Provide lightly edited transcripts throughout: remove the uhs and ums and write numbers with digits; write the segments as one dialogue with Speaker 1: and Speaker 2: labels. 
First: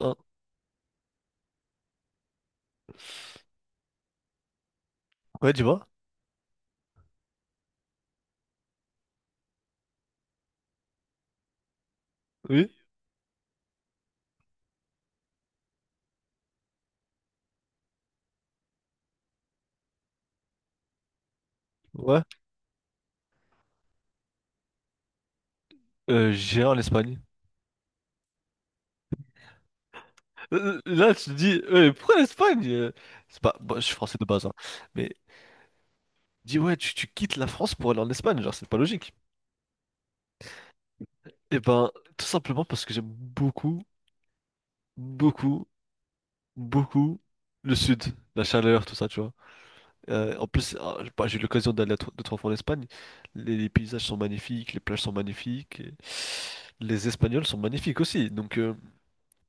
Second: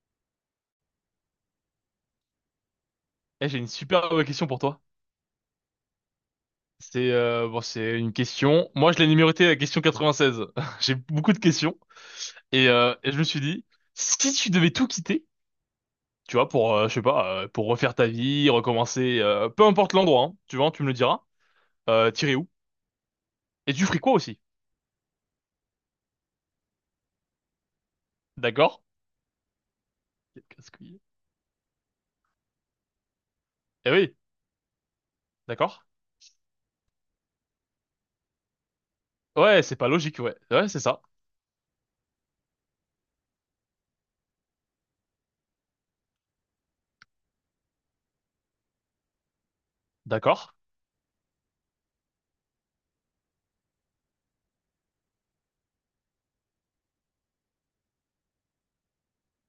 Speaker 1: Hein.
Speaker 2: Eh, j'ai une super bonne question pour toi.
Speaker 1: Ouais, dis-moi.
Speaker 2: C'est bon, c'est une question. Moi, je l'ai numérotée la question 96. J'ai beaucoup de questions et,
Speaker 1: Oui.
Speaker 2: euh, et je me suis dit, si tu devais tout quitter, tu vois, pour je sais pas, pour refaire ta vie, recommencer, peu importe l'endroit, hein, tu vois, tu me le diras. Euh,
Speaker 1: Ouais.
Speaker 2: t'irais où? Et tu ferais quoi aussi?
Speaker 1: J'irai en Espagne.
Speaker 2: D'accord? Quel
Speaker 1: Euh,
Speaker 2: casse-couille.
Speaker 1: Là, tu te dis, pourquoi l'Espagne? C'est pas... bon, je
Speaker 2: Eh
Speaker 1: suis
Speaker 2: oui,
Speaker 1: français de base, hein. Mais
Speaker 2: d'accord.
Speaker 1: dis, ouais, tu quittes la France pour aller en Espagne, genre, c'est pas logique.
Speaker 2: Ouais, c'est pas logique, ouais. Ouais, c'est ça.
Speaker 1: Eh ben, tout simplement parce que j'aime beaucoup, beaucoup, beaucoup le sud, la chaleur, tout ça, tu vois. En
Speaker 2: D'accord.
Speaker 1: plus, j'ai eu l'occasion d'aller à deux, trois fois en Espagne. Les paysages sont magnifiques, les plages sont magnifiques, et les Espagnols sont magnifiques aussi. Donc, euh,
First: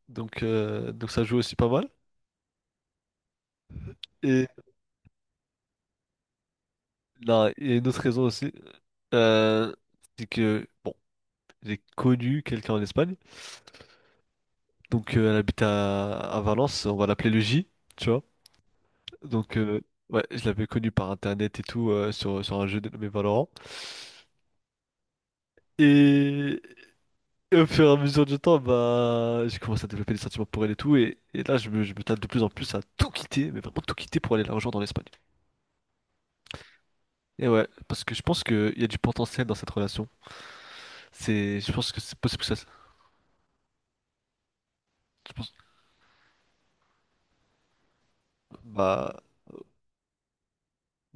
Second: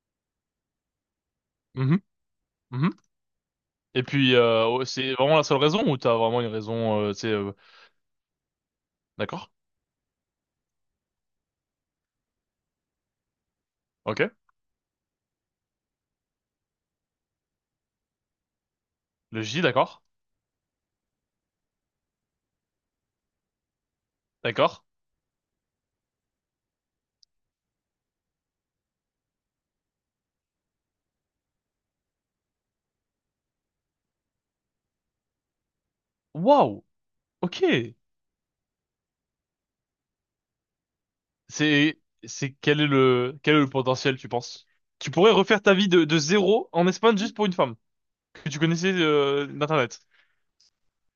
Speaker 1: donc, euh, donc ça joue aussi pas mal.
Speaker 2: Mhm, mhm. Et puis, oh, c'est vraiment la seule raison ou t'as vraiment une raison, tu sais,
Speaker 1: Non, il y a une autre raison aussi.
Speaker 2: d'accord?
Speaker 1: Euh, c'est que, bon, j'ai connu quelqu'un en Espagne.
Speaker 2: Ok.
Speaker 1: Donc, elle habite à Valence. On va l'appeler le J, tu vois.
Speaker 2: Le
Speaker 1: Donc,
Speaker 2: J,
Speaker 1: euh,
Speaker 2: d'accord?
Speaker 1: ouais, je l'avais connu par internet et tout, sur un jeu dénommé Valorant.
Speaker 2: D'accord.
Speaker 1: Et, et au fur et à mesure du temps, bah, j'ai commencé à développer des sentiments pour elle et tout. Et là, je me tâte de plus en plus à tout quitter, mais vraiment tout quitter pour aller la rejoindre en Espagne.
Speaker 2: Waouh.
Speaker 1: Et
Speaker 2: Ok.
Speaker 1: ouais, parce que je pense qu'il y a du potentiel dans cette relation. C'est, je pense
Speaker 2: C'est
Speaker 1: que c'est possible
Speaker 2: c'est
Speaker 1: que ça.
Speaker 2: quel est le potentiel, tu penses? Tu pourrais
Speaker 1: Je pense,
Speaker 2: refaire ta vie de zéro en Espagne juste pour une femme que tu connaissais
Speaker 1: bah,
Speaker 2: d'Internet.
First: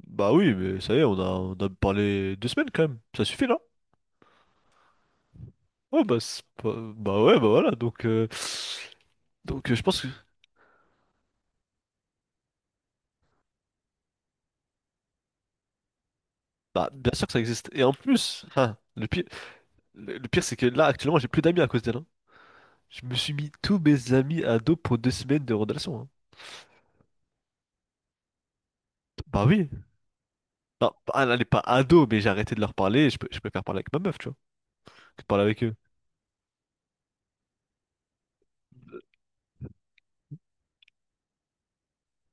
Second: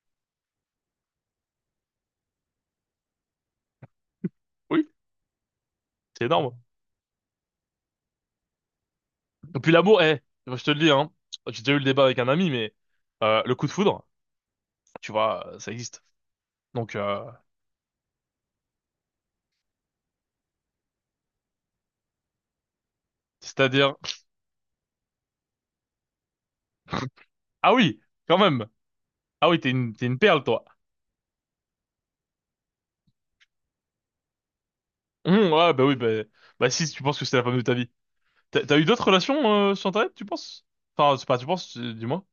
Speaker 1: bah oui, mais ça y est, on a parlé deux semaines quand même. Ça suffit là?
Speaker 2: Oui,
Speaker 1: Ouais, bah,
Speaker 2: c'est
Speaker 1: c'est
Speaker 2: énorme.
Speaker 1: pas- bah ouais, bah voilà. Donc, euh,
Speaker 2: Et
Speaker 1: donc
Speaker 2: puis
Speaker 1: euh, je pense
Speaker 2: l'amour,
Speaker 1: que.
Speaker 2: eh, moi, je te le dis, hein, j'ai déjà eu le débat avec un ami, mais le coup de foudre, tu vois, ça existe.
Speaker 1: Bah,
Speaker 2: Donc,
Speaker 1: bien sûr que ça existe. Et en plus, ah, le pire, le pire, c'est que là, actuellement, j'ai plus d'amis à cause d'elle, hein. Je me suis mis tous
Speaker 2: c'est-à-dire,
Speaker 1: mes amis ados pour deux semaines de relation, hein.
Speaker 2: ah oui, quand même.
Speaker 1: Bah
Speaker 2: Ah oui,
Speaker 1: oui.
Speaker 2: t'es une perle, toi.
Speaker 1: Non, bah, elle n'est pas ado, mais j'ai arrêté de leur parler. Et je préfère parler avec ma meuf, tu vois, que de parler avec
Speaker 2: Ouais,
Speaker 1: eux.
Speaker 2: bah oui, bah si, tu penses que c'est la femme de ta vie. T'as eu d'autres relations sur Internet, tu penses? Enfin, c'est pas, tu penses, dis-moi.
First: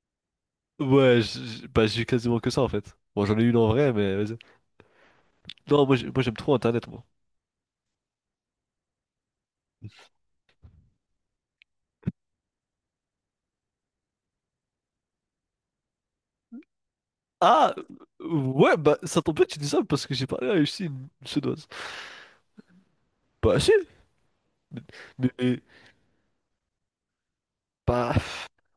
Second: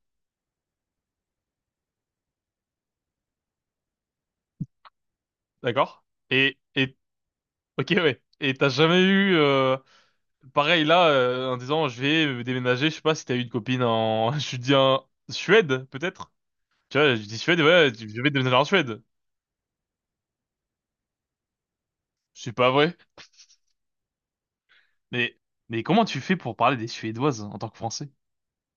Speaker 1: Ouais, bah, j'ai eu quasiment que ça en fait. Bon, j'en ai une en vrai, mais vas-y. Non,
Speaker 2: D'accord?
Speaker 1: moi, j'aime trop
Speaker 2: Et,
Speaker 1: Internet,
Speaker 2: et,
Speaker 1: moi.
Speaker 2: ok, ouais. Et t'as jamais eu, pareil là, en disant je vais déménager, je sais pas si t'as eu une copine en, je dis en Suède, peut-être? Tu vois, je dis Suède,
Speaker 1: Ah,
Speaker 2: ouais, je vais déménager en
Speaker 1: ouais, bah,
Speaker 2: Suède.
Speaker 1: ça tombe bien que tu dis ça parce que j'ai parlé à aussi une Suédoise.
Speaker 2: C'est pas vrai.
Speaker 1: Bah, si, mais, mais-
Speaker 2: Mais,
Speaker 1: mais-
Speaker 2: mais comment tu fais pour parler des Suédoises en tant que Français?
Speaker 1: bah,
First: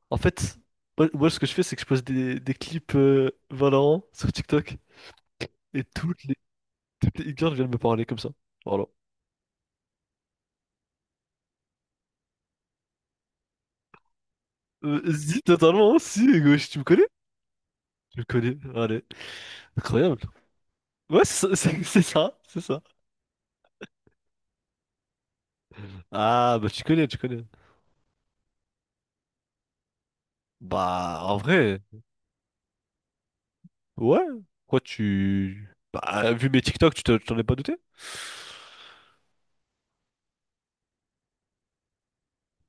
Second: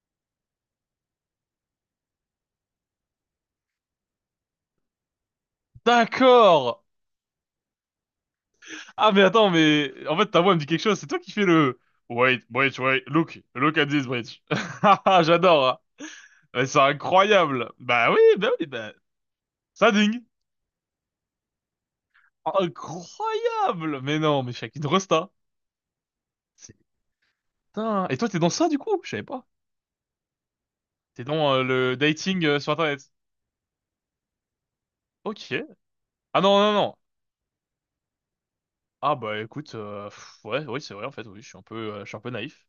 Speaker 1: en fait, moi, moi, ce que je fais, c'est que je pose des clips Valorant sur TikTok et
Speaker 2: D'accord!
Speaker 1: toutes les e-girls viennent me parler comme ça. Voilà.
Speaker 2: Ah, mais attends, mais, en fait, ta voix me dit quelque chose, c'est toi qui fais le, wait, wait, wait, look, look at this bridge.
Speaker 1: Si,
Speaker 2: J'adore, hein.
Speaker 1: totalement, si,
Speaker 2: Mais
Speaker 1: gauche, tu
Speaker 2: c'est
Speaker 1: me connais?
Speaker 2: incroyable.
Speaker 1: Tu me
Speaker 2: Bah
Speaker 1: connais,
Speaker 2: oui,
Speaker 1: allez,
Speaker 2: ça
Speaker 1: incroyable.
Speaker 2: dingue.
Speaker 1: Ouais, c'est ça, c'est ça.
Speaker 2: Incroyable! Mais non, mais Shakin Rosta.
Speaker 1: Ah, bah,
Speaker 2: C'est
Speaker 1: tu connais, tu connais.
Speaker 2: putain. Et toi, t'es dans ça du coup? Je savais pas.
Speaker 1: Bah,
Speaker 2: T'es
Speaker 1: en
Speaker 2: dans
Speaker 1: vrai,
Speaker 2: le dating sur Internet.
Speaker 1: ouais, quoi,
Speaker 2: Ok.
Speaker 1: tu. Bah,
Speaker 2: Ah
Speaker 1: vu
Speaker 2: non,
Speaker 1: mes
Speaker 2: non,
Speaker 1: TikTok,
Speaker 2: non.
Speaker 1: t'en es pas douté?
Speaker 2: Ah bah écoute, pff, ouais, oui, c'est vrai en fait, oui, je suis un peu naïf.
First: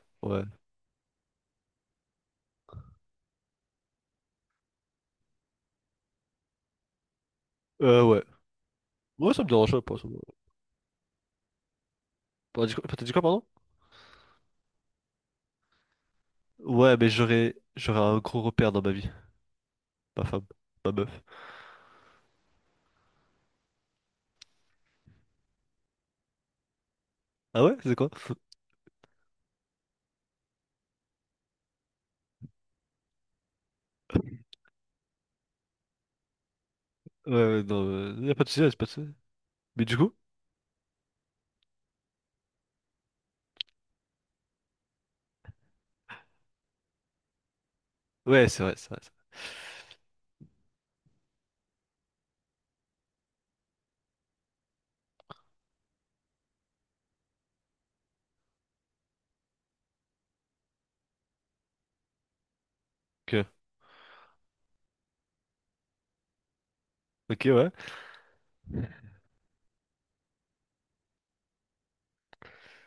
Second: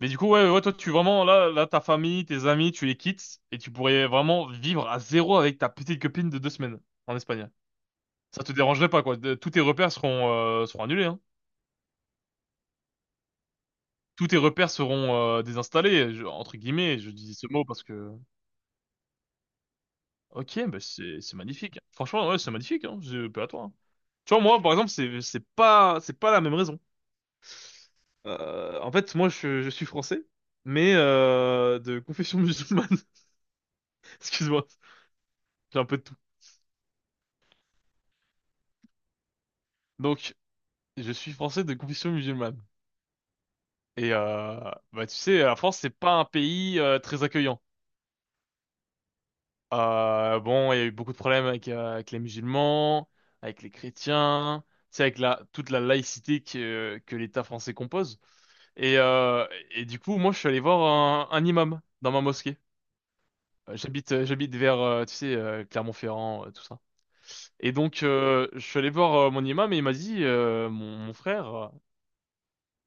Speaker 2: Mais du coup,
Speaker 1: Ouais.
Speaker 2: ouais, ouais, toi, tu vraiment, là, ta famille, tes amis, tu les quittes et tu pourrais vraiment vivre à zéro avec ta petite copine de 2 semaines en Espagne.
Speaker 1: Ouais.
Speaker 2: Ça te dérangerait pas, quoi.
Speaker 1: Ouais, ça me
Speaker 2: Tous tes
Speaker 1: dérangerait
Speaker 2: repères
Speaker 1: pas.
Speaker 2: seront annulés, hein.
Speaker 1: T'as dit quoi, pardon?
Speaker 2: Tous tes repères seront désinstallés, entre
Speaker 1: Ouais,
Speaker 2: guillemets.
Speaker 1: mais
Speaker 2: Je dis ce mot parce
Speaker 1: j'aurais
Speaker 2: que...
Speaker 1: un gros repère dans ma vie. Ma femme.
Speaker 2: Ok, bah
Speaker 1: Ma
Speaker 2: c'est
Speaker 1: meuf.
Speaker 2: c'est magnifique. Franchement, ouais, c'est magnifique, hein. Je pas à toi, hein. Tu vois, moi, par exemple, c'est c'est pas la même raison.
Speaker 1: Ah ouais? C'est quoi?
Speaker 2: En fait, moi, je suis français, mais de confession musulmane. Excuse-moi, j'ai un peu de tout.
Speaker 1: Ouais, ouais, non, y a pas de soucis, y a pas de soucis. Mais du coup?
Speaker 2: Donc, je suis français de confession musulmane. Et bah, tu sais, la France, c'est pas un pays très accueillant.
Speaker 1: Ouais, c'est vrai, c'est vrai.
Speaker 2: Bon, il y a eu beaucoup de problèmes avec les musulmans, avec les chrétiens, tu sais, avec la toute la laïcité que l'État français compose. Et, euh, et du coup, moi, je suis allé voir un imam dans ma mosquée.
Speaker 1: C'est vrai. Ok.
Speaker 2: J'habite, vers, tu sais, Clermont-Ferrand, tout ça.
Speaker 1: Ok, ouais.
Speaker 2: Et donc, je suis allé voir mon imam et il m'a dit, mon frère,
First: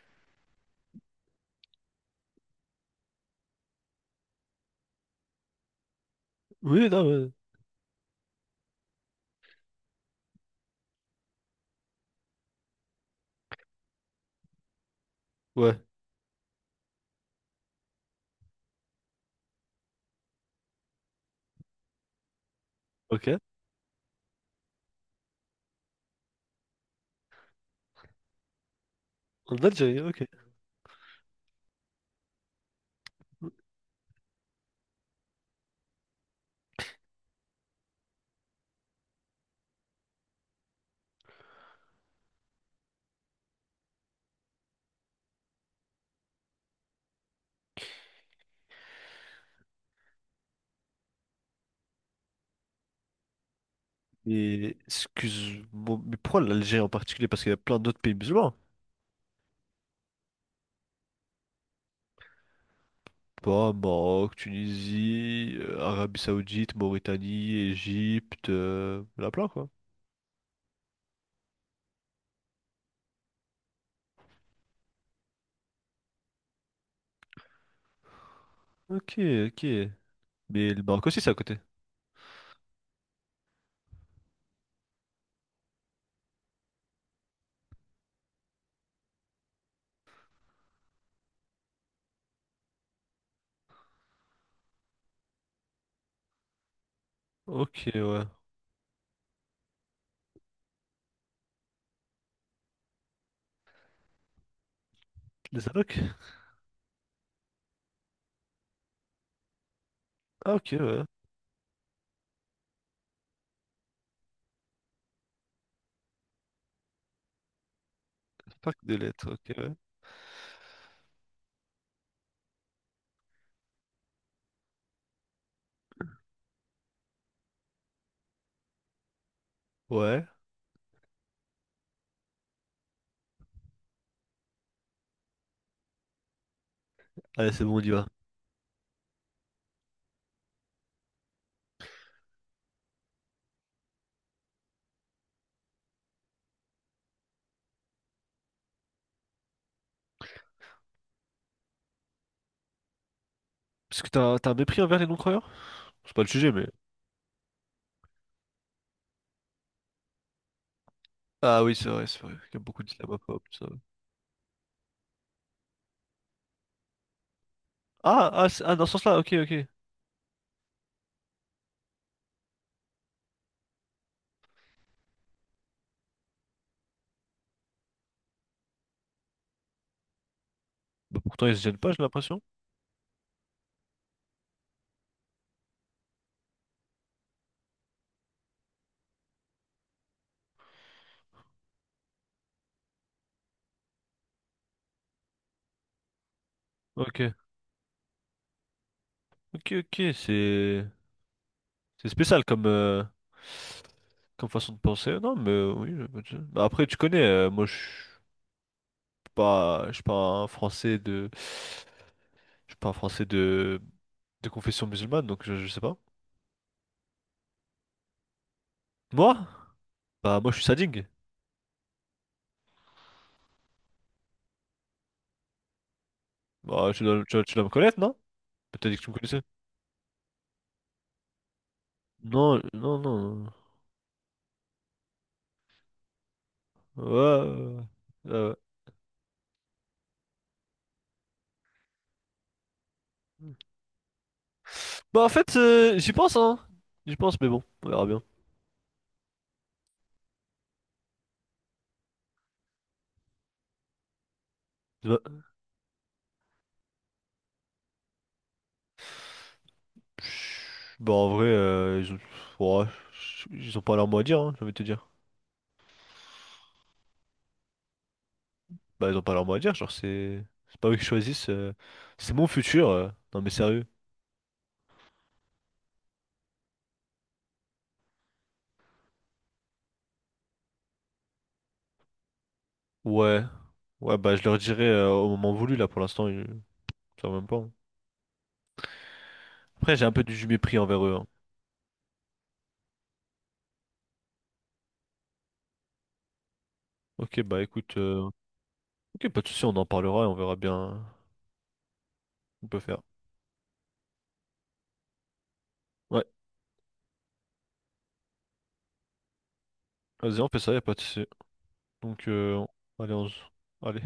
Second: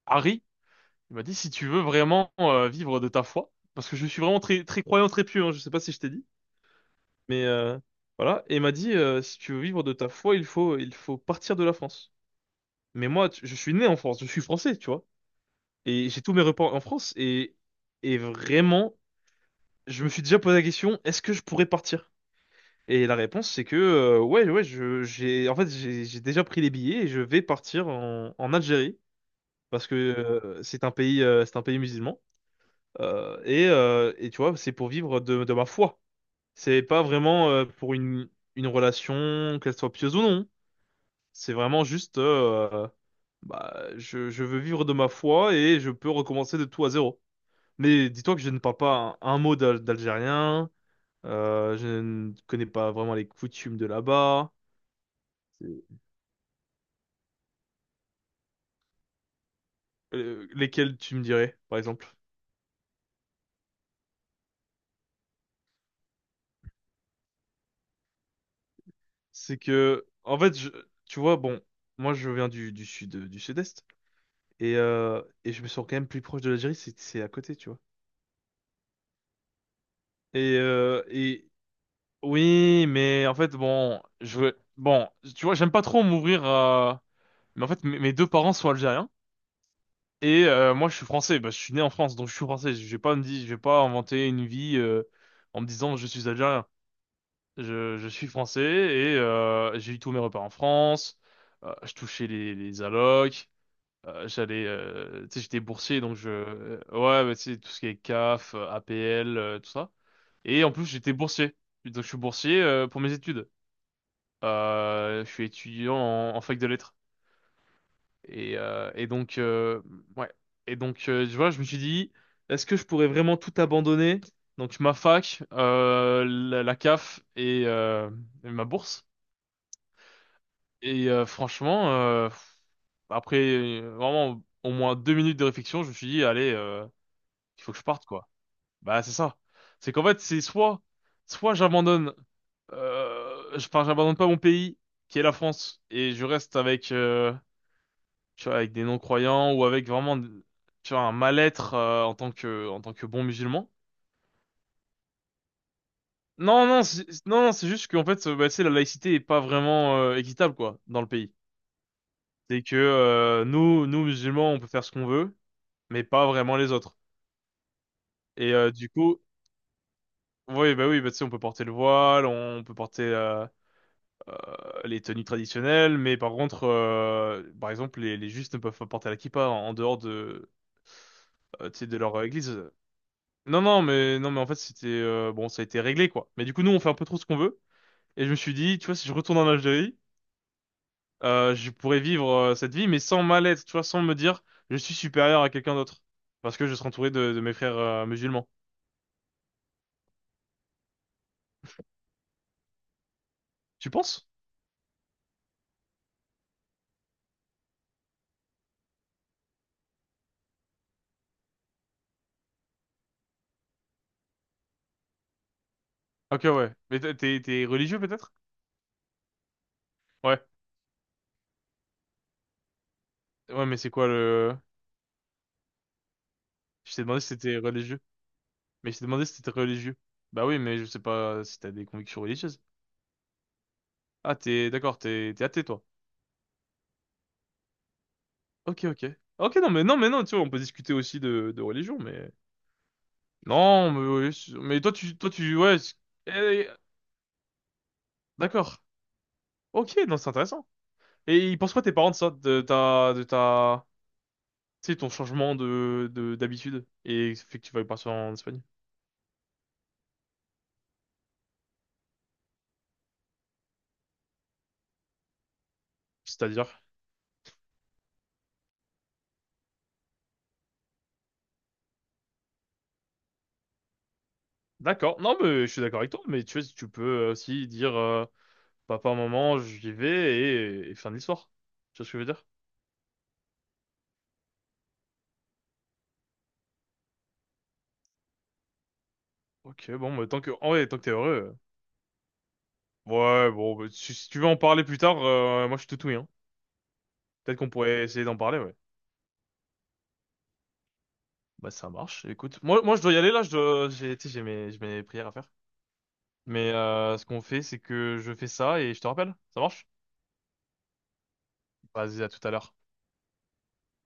Speaker 2: Harry, il m'a dit, si tu veux vraiment vivre de ta foi, parce que je suis vraiment très, très croyant, très pieux, hein, je sais pas si je t'ai dit,
Speaker 1: Oui, non, ouais.
Speaker 2: mais voilà. Et il m'a dit, si tu veux vivre de ta foi, il faut, partir de la France. Mais moi, je suis né en France, je suis français, tu vois.
Speaker 1: Ouais.
Speaker 2: Et j'ai tous mes repas en France et vraiment, je me suis déjà posé la question, est-ce que je pourrais partir? Et la
Speaker 1: Ok.
Speaker 2: réponse, c'est que ouais, ouais, j'ai, en fait, j'ai déjà pris les billets et je vais partir en, Algérie
Speaker 1: En
Speaker 2: parce que
Speaker 1: Algérie, ok.
Speaker 2: c'est un pays, musulman. Et tu vois, c'est pour vivre de, ma foi. C'est pas vraiment pour une relation, qu'elle soit pieuse ou non. C'est vraiment juste, bah, je veux vivre de ma foi et je peux recommencer de tout à zéro. Mais dis-toi que je ne parle pas un mot d'algérien. Je ne connais pas vraiment les coutumes de là-bas.
Speaker 1: Et excuse-moi,
Speaker 2: C'est-
Speaker 1: mais pourquoi l'Algérie en particulier? Parce qu'il y a plein d'autres pays musulmans, hein.
Speaker 2: Lesquelles tu me dirais, par exemple?
Speaker 1: Pas Maroc, Tunisie, Arabie Saoudite, Mauritanie, Égypte, il y en a plein
Speaker 2: C'est
Speaker 1: quoi.
Speaker 2: que, en fait, tu vois, bon, moi je viens du, sud, du sud-est, et je me sens quand même plus proche de l'Algérie, c'est à côté, tu vois.
Speaker 1: Ok, ok.
Speaker 2: Et,
Speaker 1: Mais le
Speaker 2: euh,
Speaker 1: Maroc aussi, c'est à
Speaker 2: et
Speaker 1: côté.
Speaker 2: oui, mais en fait, bon, je veux, bon, tu vois, j'aime pas trop m'ouvrir à... Mais en fait, mes deux parents sont algériens, et moi je suis français, bah, je suis né en France, donc je suis français, je vais pas me dire, je vais pas inventer une vie en me disant je suis algérien.
Speaker 1: Ok,
Speaker 2: Je
Speaker 1: ouais.
Speaker 2: suis français et j'ai eu tous mes repas en France. Je touchais les allocs. J'allais, tu sais, j'étais
Speaker 1: Les allocs?
Speaker 2: boursier, donc je, ouais, bah, tu sais, tout ce qui est CAF, APL, tout ça.
Speaker 1: Ah,
Speaker 2: Et en
Speaker 1: ok,
Speaker 2: plus,
Speaker 1: ouais.
Speaker 2: j'étais boursier. Donc, je suis boursier pour mes études. Je suis étudiant en, fac de lettres. Et,
Speaker 1: Pack
Speaker 2: euh,
Speaker 1: de
Speaker 2: et
Speaker 1: lettres,
Speaker 2: donc,
Speaker 1: ok, ouais.
Speaker 2: ouais. Et donc, tu vois, je me suis dit, est-ce que je pourrais vraiment tout abandonner? Donc, ma fac, la CAF et ma bourse.
Speaker 1: Ouais.
Speaker 2: Et franchement, après vraiment au moins 2 minutes de réflexion, je me suis dit, allez,
Speaker 1: Allez,
Speaker 2: il
Speaker 1: c'est
Speaker 2: faut
Speaker 1: bon,
Speaker 2: que
Speaker 1: on
Speaker 2: je
Speaker 1: y
Speaker 2: parte,
Speaker 1: va.
Speaker 2: quoi. Bah, c'est ça. C'est qu'en fait, c'est soit j'abandonne, enfin, j'abandonne pas mon pays, qui est la France, et je reste avec, tu vois, avec des non-croyants ou avec vraiment, tu vois, un mal-être en tant que, bon musulman.
Speaker 1: Parce que t'as t'as un mépris envers les non-croyants? C'est pas le sujet,
Speaker 2: Non,
Speaker 1: mais.
Speaker 2: non, non, non, c'est juste qu'en fait, bah, tu sais, la laïcité est pas vraiment équitable, quoi, dans le pays.
Speaker 1: Ah oui, c'est vrai, c'est vrai. Il y a
Speaker 2: C'est que
Speaker 1: beaucoup d'islamophobes, tout ça, ouais.
Speaker 2: nous, nous musulmans, on peut faire ce qu'on veut, mais pas vraiment les autres.
Speaker 1: Ah, ah,
Speaker 2: Et
Speaker 1: ah, dans
Speaker 2: du
Speaker 1: ce sens-là,
Speaker 2: coup,
Speaker 1: ok, ok.
Speaker 2: oui, bah tu sais, on peut porter le voile, on peut porter euh, les tenues traditionnelles, mais par contre, par exemple, les justes ne peuvent pas porter la kippa en, dehors de,
Speaker 1: Bah, pourtant, ils se gênent
Speaker 2: tu sais,
Speaker 1: pas,
Speaker 2: de
Speaker 1: j'ai
Speaker 2: leur
Speaker 1: l'impression.
Speaker 2: église. Non, non, mais non, mais en fait, c'était bon, ça a été réglé quoi. Mais du coup, nous, on fait un peu trop ce qu'on veut. Et je me suis dit, tu vois, si je retourne en Algérie, je pourrais vivre cette vie, mais sans mal être, tu vois, sans me dire, je suis supérieur à quelqu'un d'autre, parce que je serai entouré
Speaker 1: Ok.
Speaker 2: de, mes frères musulmans.
Speaker 1: Ok, ok, c'est. C'est spécial comme.
Speaker 2: Tu penses?
Speaker 1: Comme façon de penser. Non, mais oui, bah, après, tu connais, moi, je suis pas. Je suis pas un Français de. Je suis pas un Français de confession musulmane, donc je sais pas.
Speaker 2: Ok, ouais. Mais t'es religieux peut-être?
Speaker 1: Moi?
Speaker 2: Ouais.
Speaker 1: Bah, moi, je suis sadique.
Speaker 2: Ouais, mais c'est quoi le...
Speaker 1: Bah,
Speaker 2: Je t'ai demandé si
Speaker 1: tu
Speaker 2: t'étais
Speaker 1: dois me connaître,
Speaker 2: religieux.
Speaker 1: non?
Speaker 2: Mais
Speaker 1: Peut-être
Speaker 2: je
Speaker 1: que
Speaker 2: t'ai
Speaker 1: tu me
Speaker 2: demandé
Speaker 1: connaissais.
Speaker 2: si t'étais religieux. Bah oui, mais je sais pas si t'as des convictions religieuses.
Speaker 1: Non, non, non.
Speaker 2: Ah, t'es... D'accord, t'es athée, toi.
Speaker 1: Ouais, ouais, ouais. Ouais, ouais.
Speaker 2: Ok, ok. Ok, non, mais non, mais non, tu vois, on peut discuter aussi de, religion, mais... Non, mais, oui, mais toi, tu...
Speaker 1: Bah, en
Speaker 2: Toi,
Speaker 1: fait,
Speaker 2: tu... Ouais,
Speaker 1: j'y pense, hein.
Speaker 2: eh,
Speaker 1: J'y pense, mais bon, on verra bien.
Speaker 2: d'accord. Ok, non, c'est intéressant. Et ils pensent quoi tes parents de ça? De ta... Tu sais, ton
Speaker 1: Bah,
Speaker 2: changement de... d'habitude. Et fait que tu vas partir en Espagne.
Speaker 1: pff, bah, en vrai, ouais, ils ont pas leur mot à dire, hein, j'ai envie de te dire.
Speaker 2: C'est-à-dire?
Speaker 1: Bah, ils ont pas leur mot à dire, genre, c'est pas eux qui choisissent. C'est mon futur. Non, mais sérieux.
Speaker 2: D'accord. Non, mais je suis d'accord avec toi, mais tu vois, tu peux aussi dire papa, maman, j'y vais et fin de l'histoire. Tu vois ce que je veux dire?
Speaker 1: Ouais. Ouais, bah, je leur dirai au moment voulu, là, pour l'instant. Quand même pas, hein.
Speaker 2: Ok,
Speaker 1: Après, j'ai un
Speaker 2: bon,
Speaker 1: peu
Speaker 2: mais tant
Speaker 1: du
Speaker 2: que, en
Speaker 1: mépris
Speaker 2: vrai, tant que
Speaker 1: envers
Speaker 2: t'es
Speaker 1: eux, hein.
Speaker 2: heureux, ouais, bon, bah, si tu veux en parler plus tard, moi je suis tout oui, hein.
Speaker 1: Ok,
Speaker 2: Peut-être
Speaker 1: bah
Speaker 2: qu'on
Speaker 1: écoute,
Speaker 2: pourrait essayer d'en parler, ouais.
Speaker 1: ok, pas de souci, on en parlera et on verra bien
Speaker 2: Bah ça marche. Écoute,
Speaker 1: ce qu'on peut
Speaker 2: moi
Speaker 1: faire.
Speaker 2: je dois y aller là, j'ai, tu sais, j'ai mes prières à faire.
Speaker 1: Ouais,
Speaker 2: Mais ce qu'on fait, c'est que je fais ça et je te rappelle. Ça marche?
Speaker 1: vas-y, on fait ça, y a pas de souci.
Speaker 2: Vas-y,
Speaker 1: Donc,
Speaker 2: à tout à
Speaker 1: euh,
Speaker 2: l'heure.
Speaker 1: Allez, allez.